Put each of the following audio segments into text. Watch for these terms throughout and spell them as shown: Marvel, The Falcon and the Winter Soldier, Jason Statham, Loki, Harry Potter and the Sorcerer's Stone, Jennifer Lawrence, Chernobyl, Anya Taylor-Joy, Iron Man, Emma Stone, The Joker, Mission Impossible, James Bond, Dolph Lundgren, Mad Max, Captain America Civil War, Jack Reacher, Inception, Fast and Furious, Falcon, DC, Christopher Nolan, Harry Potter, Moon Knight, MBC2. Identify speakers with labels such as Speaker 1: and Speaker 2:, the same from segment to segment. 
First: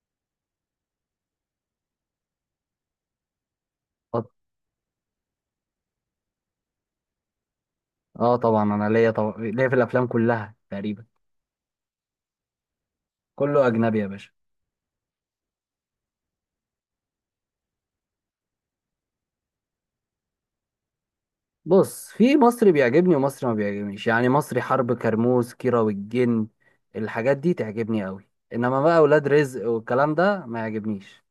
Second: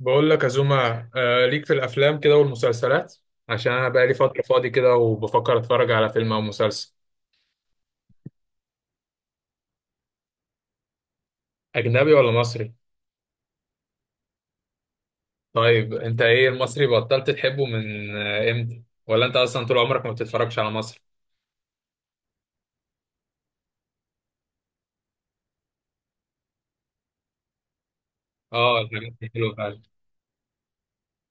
Speaker 1: بقول لك يا زوما، ليك في الافلام كده والمسلسلات. عشان انا بقالي
Speaker 2: طب-
Speaker 1: فتره فاضي كده وبفكر اتفرج على فيلم او مسلسل،
Speaker 2: اه، طبعا انا ليا، طبعا ليا في الافلام كلها تقريبا.
Speaker 1: اجنبي ولا مصري؟
Speaker 2: كله اجنبي يا باشا.
Speaker 1: طيب انت ايه المصري بطلت تحبه من امتى، ولا انت اصلا طول عمرك ما بتتفرجش على مصر؟
Speaker 2: بص، في مصري بيعجبني ومصري ما بيعجبنيش، يعني مصري حرب، كرموز، كيرة والجن، الحاجات دي تعجبني قوي،
Speaker 1: اه،
Speaker 2: انما بقى
Speaker 1: الحاجات
Speaker 2: اولاد
Speaker 1: دي حلوه
Speaker 2: رزق
Speaker 1: فعلا.
Speaker 2: والكلام ده ما يعجبنيش.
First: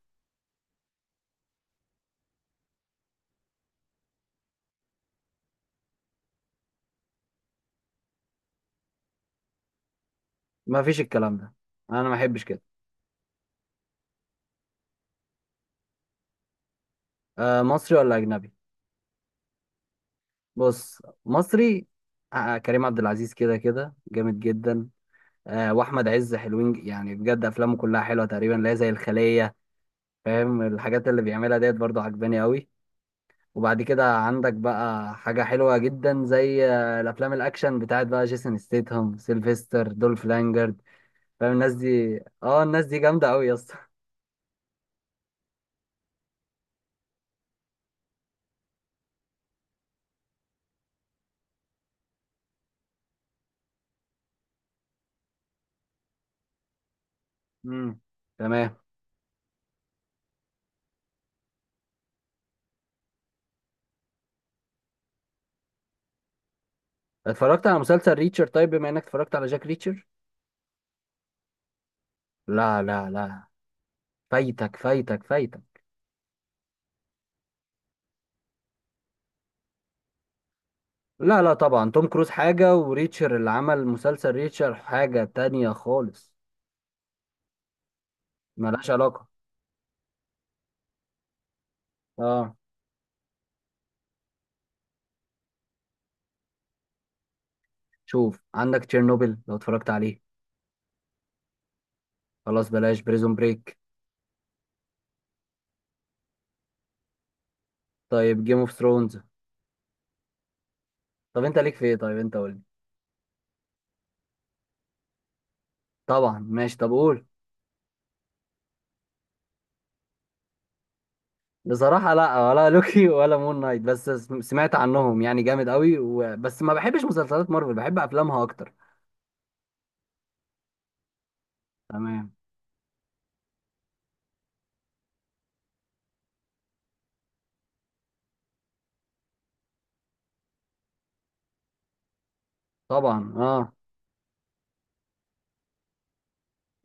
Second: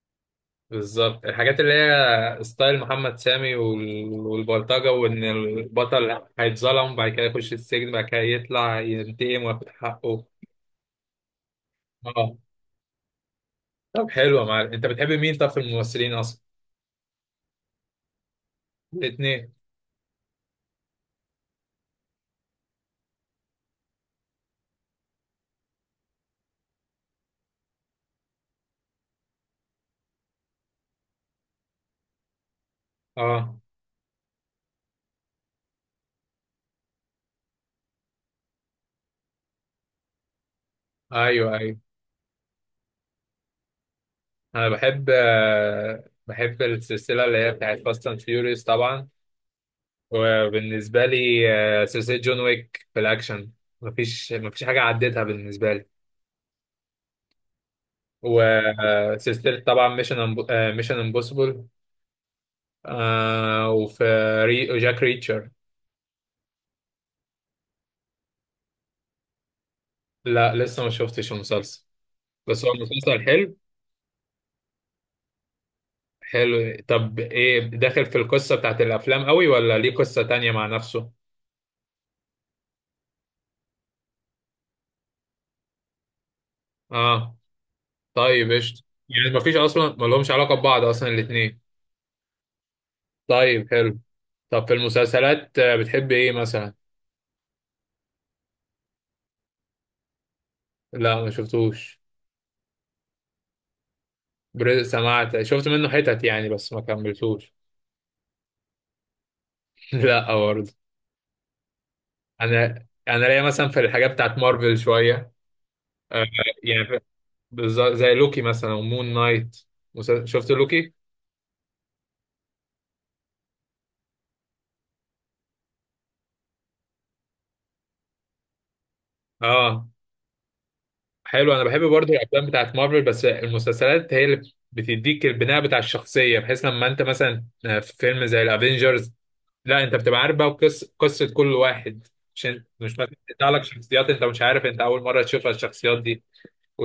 Speaker 1: بالظبط الحاجات اللي هي ستايل محمد سامي والبلطجه، وان البطل هيتظلم بعد كده يخش السجن بعد كده يطلع ينتقم وياخد حقه.
Speaker 2: ما فيش الكلام ده، انا ما
Speaker 1: اه.
Speaker 2: احبش كده.
Speaker 1: طب حلو يا معلم، انت بتحب مين طب في الممثلين اصلا؟
Speaker 2: آه، مصري ولا اجنبي؟
Speaker 1: الاثنين.
Speaker 2: بص، مصري. كريم عبد العزيز كده كده جامد جدا. واحمد عز حلوين، يعني بجد افلامه كلها حلوه تقريبا، لا زي الخليه، فاهم، الحاجات اللي بيعملها ديت برضو عجباني قوي.
Speaker 1: اه.
Speaker 2: وبعد كده عندك بقى حاجة حلوة جدا زي الأفلام الأكشن بتاعت بقى جيسون ستيتهم، سيلفستر، دولف لانجرد. فاهم
Speaker 1: ايوه
Speaker 2: الناس
Speaker 1: ايوه.
Speaker 2: دي اه الناس دي جامدة أوي يا اسطى.
Speaker 1: انا بحب بحب السلسله اللي هي بتاعت فاست اند فيوريوس طبعا. وبالنسبه لي، سلسله جون ويك في الاكشن، مفيش حاجه عديتها بالنسبه لي.
Speaker 2: امم تمام.
Speaker 1: وسلسله طبعا ميشن، ميشن امبوسيبل. وفي جاك ريتشر.
Speaker 2: اتفرجت على مسلسل ريتشر؟ طيب، بما إنك اتفرجت على جاك ريتشر.
Speaker 1: لا لسه ما شفتش المسلسل، بس هو
Speaker 2: لا لا
Speaker 1: مسلسل
Speaker 2: لا،
Speaker 1: حلو.
Speaker 2: فايتك فايتك فايتك.
Speaker 1: حلو. طب ايه، داخل في القصه بتاعت الافلام قوي ولا ليه قصه تانية مع نفسه؟
Speaker 2: لا لا، طبعا توم كروز حاجة وريتشر اللي عمل مسلسل ريتشر حاجة تانية خالص.
Speaker 1: اه. طيب قشطة.
Speaker 2: ملهاش علاقة.
Speaker 1: يعني مفيش أصلا، ملهمش علاقة ببعض أصلا الاتنين.
Speaker 2: اه.
Speaker 1: طيب حلو. طب في المسلسلات بتحب إيه مثلا؟
Speaker 2: شوف عندك تشيرنوبل، لو اتفرجت عليه.
Speaker 1: لا ما شفتوش.
Speaker 2: خلاص، بلاش. بريزون بريك؟
Speaker 1: سمعت، شفت منه حتت يعني بس ما كملتوش.
Speaker 2: طيب، جيم اوف ثرونز؟
Speaker 1: لا برضه.
Speaker 2: طب انت ليك في ايه؟ طيب انت قول لي.
Speaker 1: أنا ليا مثلا في الحاجات بتاعت مارفل شوية. آه،
Speaker 2: طبعا ماشي،
Speaker 1: يعني
Speaker 2: طب
Speaker 1: في-
Speaker 2: قول.
Speaker 1: زي لوكي مثلا ومون نايت. شفت لوكي؟
Speaker 2: بصراحة لا، ولا لوكي ولا مون نايت، بس سمعت عنهم، يعني جامد قوي، بس ما بحبش مسلسلات مارفل، بحب افلامها اكتر.
Speaker 1: آه. حلو، أنا بحب برضه
Speaker 2: تمام.
Speaker 1: الأفلام بتاعت مارفل، بس المسلسلات هي اللي بتديك البناء بتاع الشخصية، بحيث لما أنت مثلا في فيلم زي الأفينجرز، لا انت بتبقى عارف بقى قصه كل واحد. مش مش
Speaker 2: طبعا،
Speaker 1: بتطلع لك
Speaker 2: اه.
Speaker 1: شخصيات انت مش عارف، انت اول مره تشوفها الشخصيات دي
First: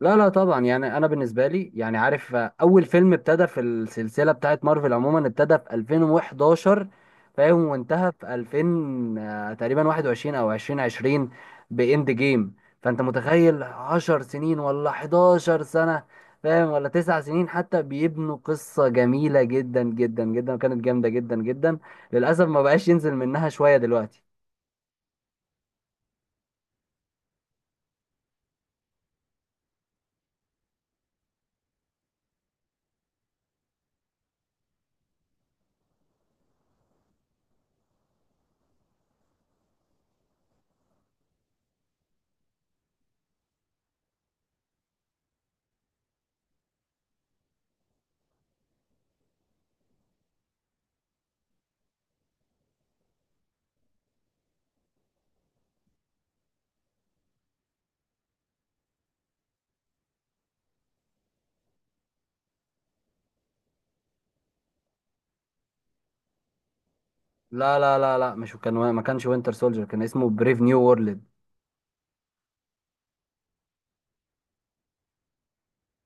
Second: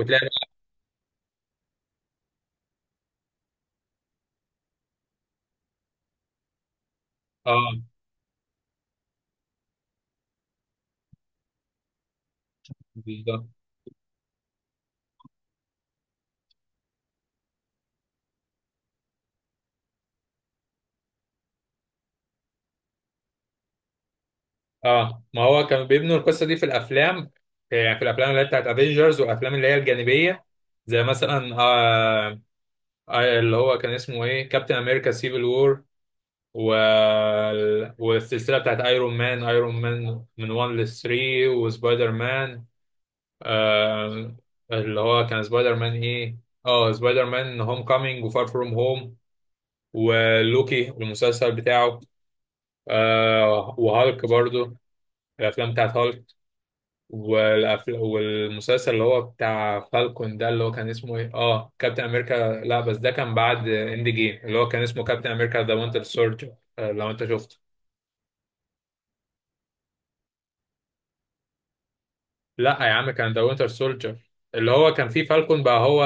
Speaker 2: لا لا طبعا، يعني انا بالنسبه لي يعني عارف، اول فيلم ابتدى في السلسله بتاعت مارفل عموما ابتدى في 2011، فاهم،
Speaker 1: اه
Speaker 2: وانتهى في 2000 تقريبا 21 او 2020، باند جيم. فانت
Speaker 1: بالظبط.
Speaker 2: متخيل 10 سنين ولا 11 سنه، فاهم، ولا 9 سنين حتى، بيبنوا قصه جميله جدا جدا جدا، وكانت جامده جدا جدا. للاسف ما بقاش ينزل منها شويه دلوقتي.
Speaker 1: اه، ما هو كانوا بيبنوا القصه دي في الافلام، يعني في الافلام اللي هي بتاعت افنجرز والافلام اللي هي الجانبيه، زي مثلا اللي هو كان اسمه ايه، كابتن امريكا سيفل وور، و... والسلسله بتاعت ايرون مان من 1 ل 3، وسبايدر مان. آه، اللي هو كان سبايدر مان ايه؟ اه سبايدر مان هوم كامينج وفار فروم هوم. ولوكي المسلسل بتاعه. آه وهالك برضو، الافلام بتاعت هالك. والمسلسل اللي هو بتاع فالكون ده، اللي هو كان اسمه ايه، اه كابتن امريكا، لا بس ده كان بعد اند جيم، اللي هو كان اسمه كابتن امريكا ذا وينتر سولجر، لو انت شفته.
Speaker 2: لا لا لا لا، مش كان ما كانش وينتر سولجر، كان اسمه بريف نيو،
Speaker 1: لا يا عم كان ذا وينتر سولجر، اللي هو كان فيه فالكون بقى هو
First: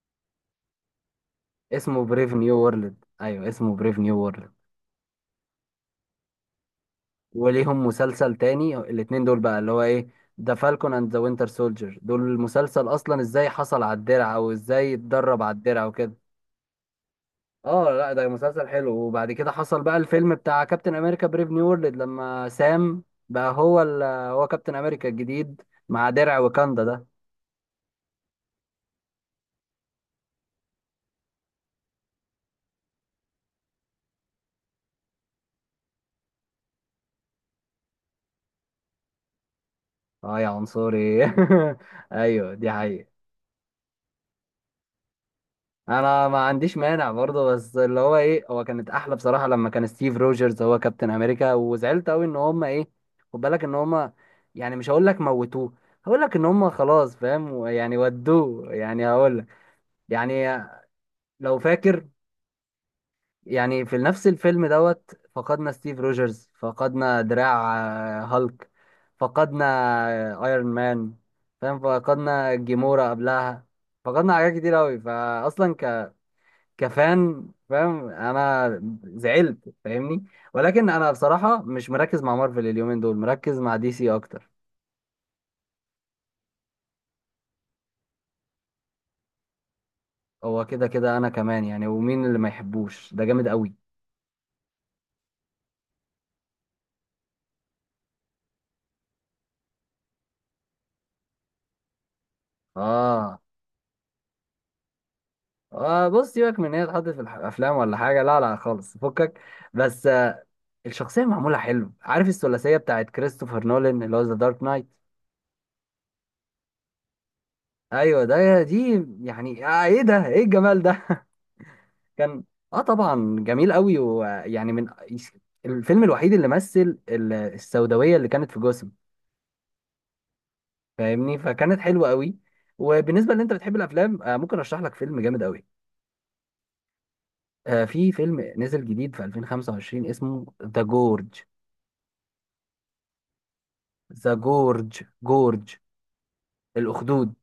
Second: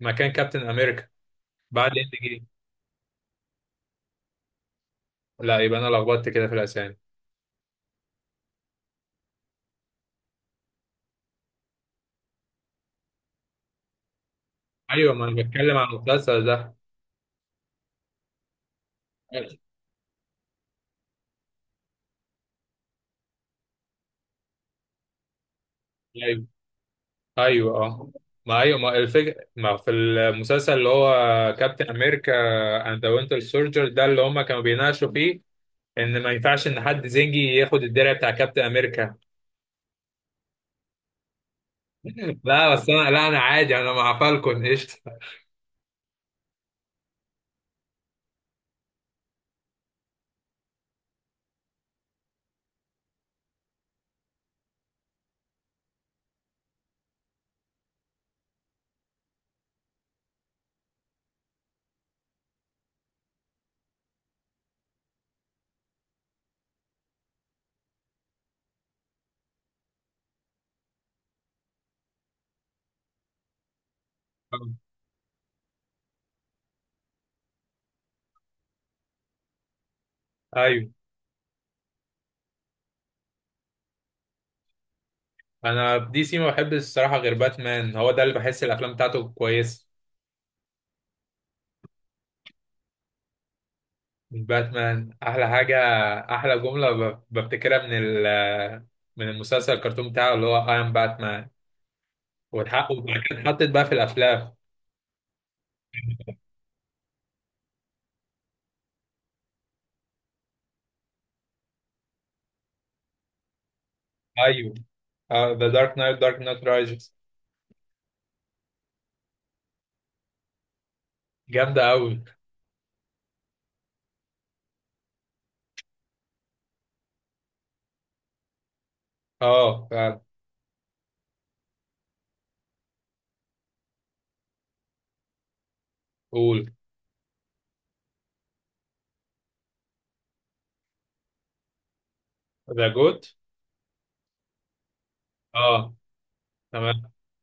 Speaker 1: مكان كابتن امريكا بعد
Speaker 2: اسمه
Speaker 1: اند
Speaker 2: بريف
Speaker 1: جيم.
Speaker 2: نيو وورلد. ايوه، اسمه بريف نيو وورلد.
Speaker 1: لا، يبقى انا لخبطت كده في الاسامي.
Speaker 2: وليهم مسلسل تاني الاتنين دول بقى، اللي هو ايه، ذا فالكون اند ذا وينتر سولجر. دول المسلسل اصلا ازاي حصل على الدرع، او ازاي
Speaker 1: ايوه ما انا
Speaker 2: اتدرب على
Speaker 1: بتكلم
Speaker 2: الدرع
Speaker 1: عن
Speaker 2: وكده.
Speaker 1: المسلسل ده.
Speaker 2: اه، لا ده مسلسل حلو. وبعد كده حصل بقى الفيلم بتاع كابتن امريكا بريف نيو وورلد لما سام بقى هو كابتن امريكا الجديد، مع درع
Speaker 1: ايوه
Speaker 2: وكاندا ده.
Speaker 1: ايوه اه. ما ايوه، ما الفكره ما في المسلسل اللي هو كابتن امريكا اند ذا وينتر سولجر ده، اللي هم كانوا بيناقشوا فيه ان ما ينفعش ان حد زنجي ياخد الدرع بتاع كابتن امريكا.
Speaker 2: اه يا عنصري. ايوه، دي
Speaker 1: لا بس انا
Speaker 2: حقيقة.
Speaker 1: لا انا عادي، انا مع فالكون قشطه.
Speaker 2: انا ما عنديش مانع برضه، بس اللي هو ايه، هو كانت احلى بصراحه لما كان ستيف روجرز هو كابتن امريكا. وزعلت قوي ان هم ايه، خد بالك ان هم، يعني مش هقول لك موتوه، هقول لك ان هم خلاص، فاهم يعني، ودوه، يعني هقول لك يعني، لو فاكر، يعني في نفس الفيلم دوت فقدنا ستيف روجرز، فقدنا دراع، هالك، فقدنا ايرون مان، فاهم، فقدنا جيمورا قبلها، فقدنا حاجات كتير قوي فاصلا. كفان، فاهم، انا زعلت، فاهمني.
Speaker 1: ايوه.
Speaker 2: ولكن انا بصراحة مش مركز مع مارفل اليومين دول، مركز مع دي سي اكتر.
Speaker 1: انا دي سي ما بحبش الصراحه، غير باتمان، هو ده اللي بحس الافلام بتاعته كويسه.
Speaker 2: هو كده كده انا كمان، يعني ومين اللي ما يحبوش، ده جامد قوي.
Speaker 1: من باتمان احلى حاجه، احلى جمله بفتكرها من المسلسل الكرتون بتاعه اللي هو اي ام باتمان والحق، وبعد كده
Speaker 2: اه،
Speaker 1: اتحطت بقى في الافلام.
Speaker 2: بص، سيبك من ان هي اتحطت في الافلام ولا حاجة، لا لا خالص، فكك. بس، الشخصية معمولة حلو، عارف الثلاثية بتاعت كريستوفر نولان اللي هو ذا دارك
Speaker 1: ايوه
Speaker 2: نايت.
Speaker 1: ذا دارك نايت، دارك نايت رايزز،
Speaker 2: ايوه، ده دي يعني ايه ده، ايه الجمال ده،
Speaker 1: جامده قوي.
Speaker 2: كان، اه طبعا جميل قوي. ويعني من الفيلم الوحيد اللي مثل السوداويه اللي كانت في جسم،
Speaker 1: اه فعلا.
Speaker 2: فاهمني، فكانت حلوه قوي. وبالنسبه اللي انت بتحب الافلام، ممكن ارشح لك فيلم جامد قوي.
Speaker 1: قول.
Speaker 2: في فيلم نزل جديد في 2025، اسمه ذا جورج،
Speaker 1: ذا جوت.
Speaker 2: ذا جورج، جورج
Speaker 1: اه تمام.
Speaker 2: الاخدود.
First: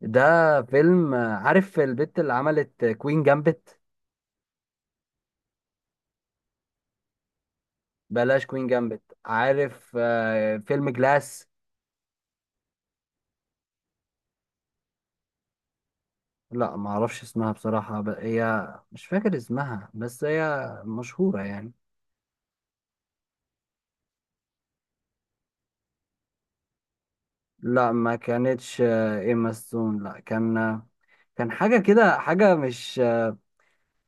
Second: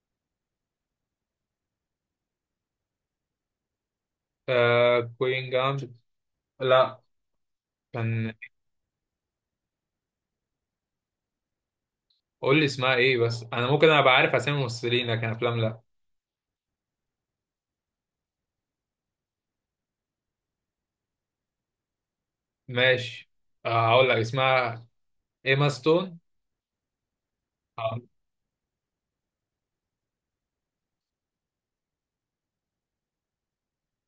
Speaker 2: ده فيلم، عارف البت اللي عملت كوين جامبت؟
Speaker 1: آه كوين جامد، لا كان.
Speaker 2: بلاش كوين جامبت، عارف فيلم جلاس؟
Speaker 1: قول لي اسمها ايه بس، انا ممكن ابقى عارف اسامي الممثلين لكن افلام لا.
Speaker 2: لا ما اعرفش اسمها بصراحة، هي مش فاكر اسمها، بس هي مشهورة يعني.
Speaker 1: ماشي. آه هقول لك اسمها، ايما ستون.
Speaker 2: لا،
Speaker 1: اه
Speaker 2: ما كانتش ايما ستون، لا، كان كان حاجة كده، حاجة مش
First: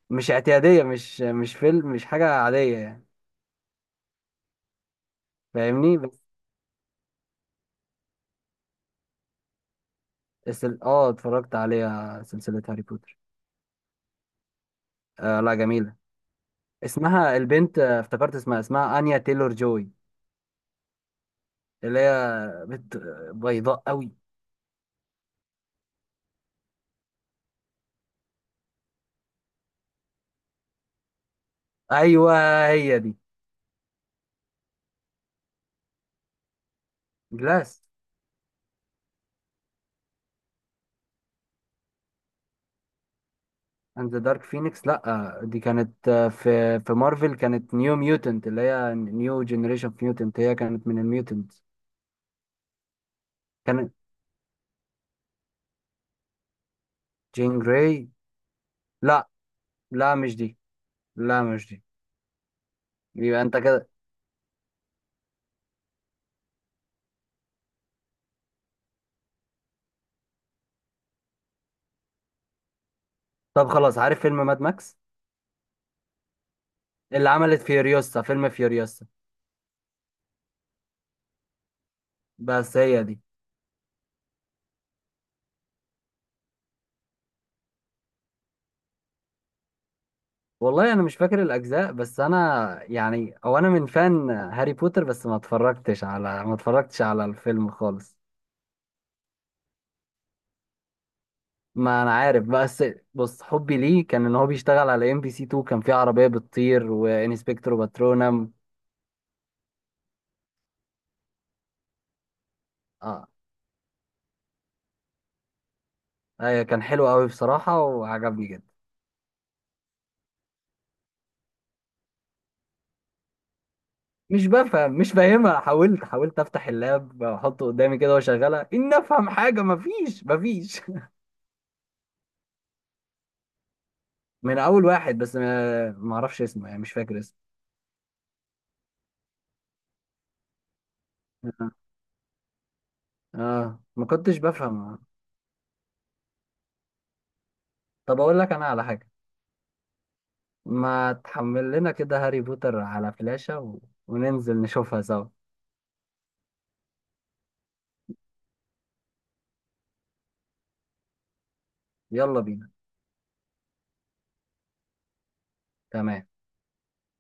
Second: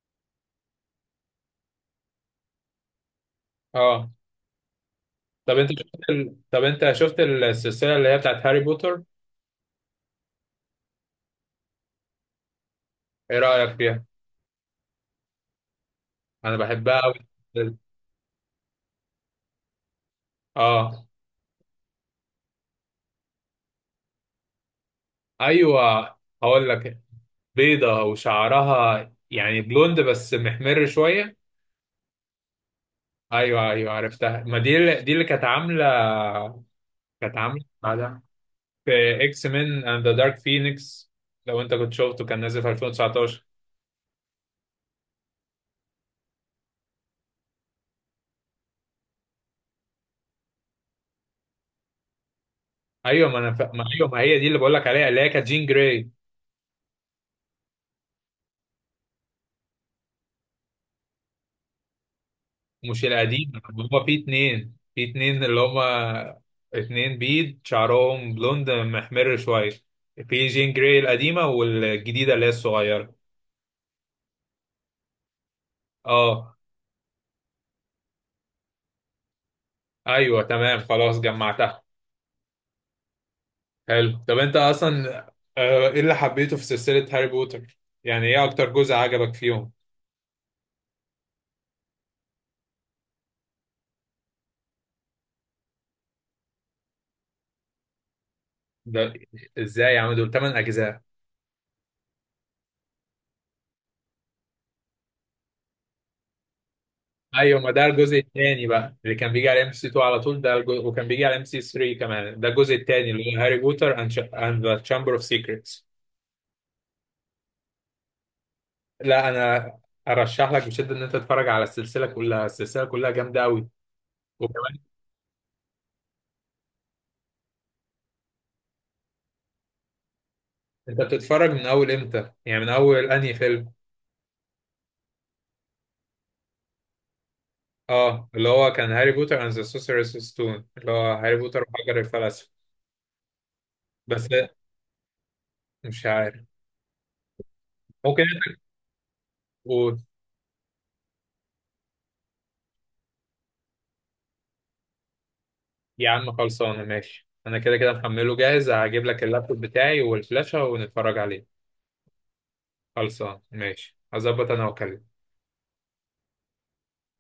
Speaker 2: مش اعتيادية، مش مش فيلم، مش حاجة عادية يعني.
Speaker 1: اه. طب انت
Speaker 2: فاهمني،
Speaker 1: شفت
Speaker 2: بس.
Speaker 1: طب انت شفت السلسله اللي هي بتاعت هاري بوتر؟
Speaker 2: بس اه، اتفرجت عليها سلسلة هاري بوتر.
Speaker 1: ايه رايك فيها؟
Speaker 2: لا جميلة.
Speaker 1: انا بحبها قوي.
Speaker 2: اسمها البنت، افتكرت اسمها انيا تيلور جوي،
Speaker 1: اه.
Speaker 2: اللي هي بنت بيضاء قوي.
Speaker 1: ايوه هقول لك، بيضه وشعرها يعني بلوند بس محمر شويه.
Speaker 2: ايوه، هي دي.
Speaker 1: ايوه ايوه عرفتها، ما دي دي اللي كانت عامله، كانت عامله
Speaker 2: جلاس.
Speaker 1: بعدها في اكس مين اند ذا دارك فينيكس، لو انت كنت شفته كان نازل في 2019.
Speaker 2: اند ذا دارك فينيكس، لا دي كانت في مارفل كانت نيو ميوتنت، اللي هي نيو جنريشن ميوتنت، هي كانت من الميوتنت.
Speaker 1: ايوه ما انا ما
Speaker 2: كانت
Speaker 1: ايوه، ما هي دي اللي بقول لك عليها اللي هي كانت جين جراي.
Speaker 2: جين جراي، لا لا مش دي، لا مش دي.
Speaker 1: مش
Speaker 2: يبقى
Speaker 1: القديم،
Speaker 2: انت كده.
Speaker 1: هما في اتنين، في اتنين اللي هما اتنين بيض شعرهم بلوند محمر شوية، في جين جراي القديمة والجديدة اللي هي الصغيرة.
Speaker 2: طب خلاص، عارف فيلم ماد ماكس
Speaker 1: اه
Speaker 2: اللي عملت فيوريوسا، فيلم فيوريوسا؟
Speaker 1: ايوه تمام خلاص جمعتها.
Speaker 2: بس هي دي.
Speaker 1: حلو. طب انت اصلا ايه اللي حبيته في سلسلة هاري بوتر؟ يعني ايه اكتر جزء عجبك فيهم؟
Speaker 2: والله انا مش فاكر الاجزاء، بس انا يعني، او انا من فان هاري بوتر، بس ما اتفرجتش على الفيلم خالص.
Speaker 1: ده ازاي يا عم، دول 8 اجزاء.
Speaker 2: ما انا عارف، بس بص، حبي ليه كان ان هو بيشتغل على ام بي سي 2، كان في عربيه بتطير
Speaker 1: ايوه، ما
Speaker 2: وانسبكتور
Speaker 1: ده الجزء
Speaker 2: باترونم.
Speaker 1: الثاني بقى اللي كان بيجي على ام سي 2 على طول، ده الجزء وكان بيجي على ام سي 3 كمان، ده الجزء الثاني
Speaker 2: اه.
Speaker 1: اللي هو هاري بوتر اند ذا تشامبر اوف سيكريتس.
Speaker 2: ايوه، كان حلو قوي بصراحه وعجبني جدا.
Speaker 1: لا انا ارشح لك بشده ان انت تتفرج على السلسله كلها، السلسله كلها جامده قوي.
Speaker 2: مش
Speaker 1: وكمان
Speaker 2: بفهم، مش فاهمها، حاولت افتح اللاب واحطه قدامي كده واشغلها ان افهم حاجه، مفيش، مفيش.
Speaker 1: انت بتتفرج من اول امتى، يعني من اول انهي فيلم؟
Speaker 2: من اول واحد، بس ما اعرفش اسمه، يعني مش فاكر اسمه.
Speaker 1: اه، اللي هو كان هاري بوتر اند ذا سوسيرس ستون، اللي هو هاري بوتر
Speaker 2: اه.
Speaker 1: وحجر الفلسفه.
Speaker 2: ما
Speaker 1: بس
Speaker 2: كنتش بفهم.
Speaker 1: مش عارف.
Speaker 2: طب اقول لك انا على حاجه،
Speaker 1: ممكن.
Speaker 2: ما تحمل لنا كده هاري بوتر على فلاشة وننزل نشوفها سوا.
Speaker 1: يا عم خلصانه ماشي، انا كده كده محمله جاهز، هجيب لك اللابتوب بتاعي والفلاشة ونتفرج عليه.
Speaker 2: يلا بينا.
Speaker 1: خلصان ماشي، هظبط انا واكلمك.
Speaker 2: تمام.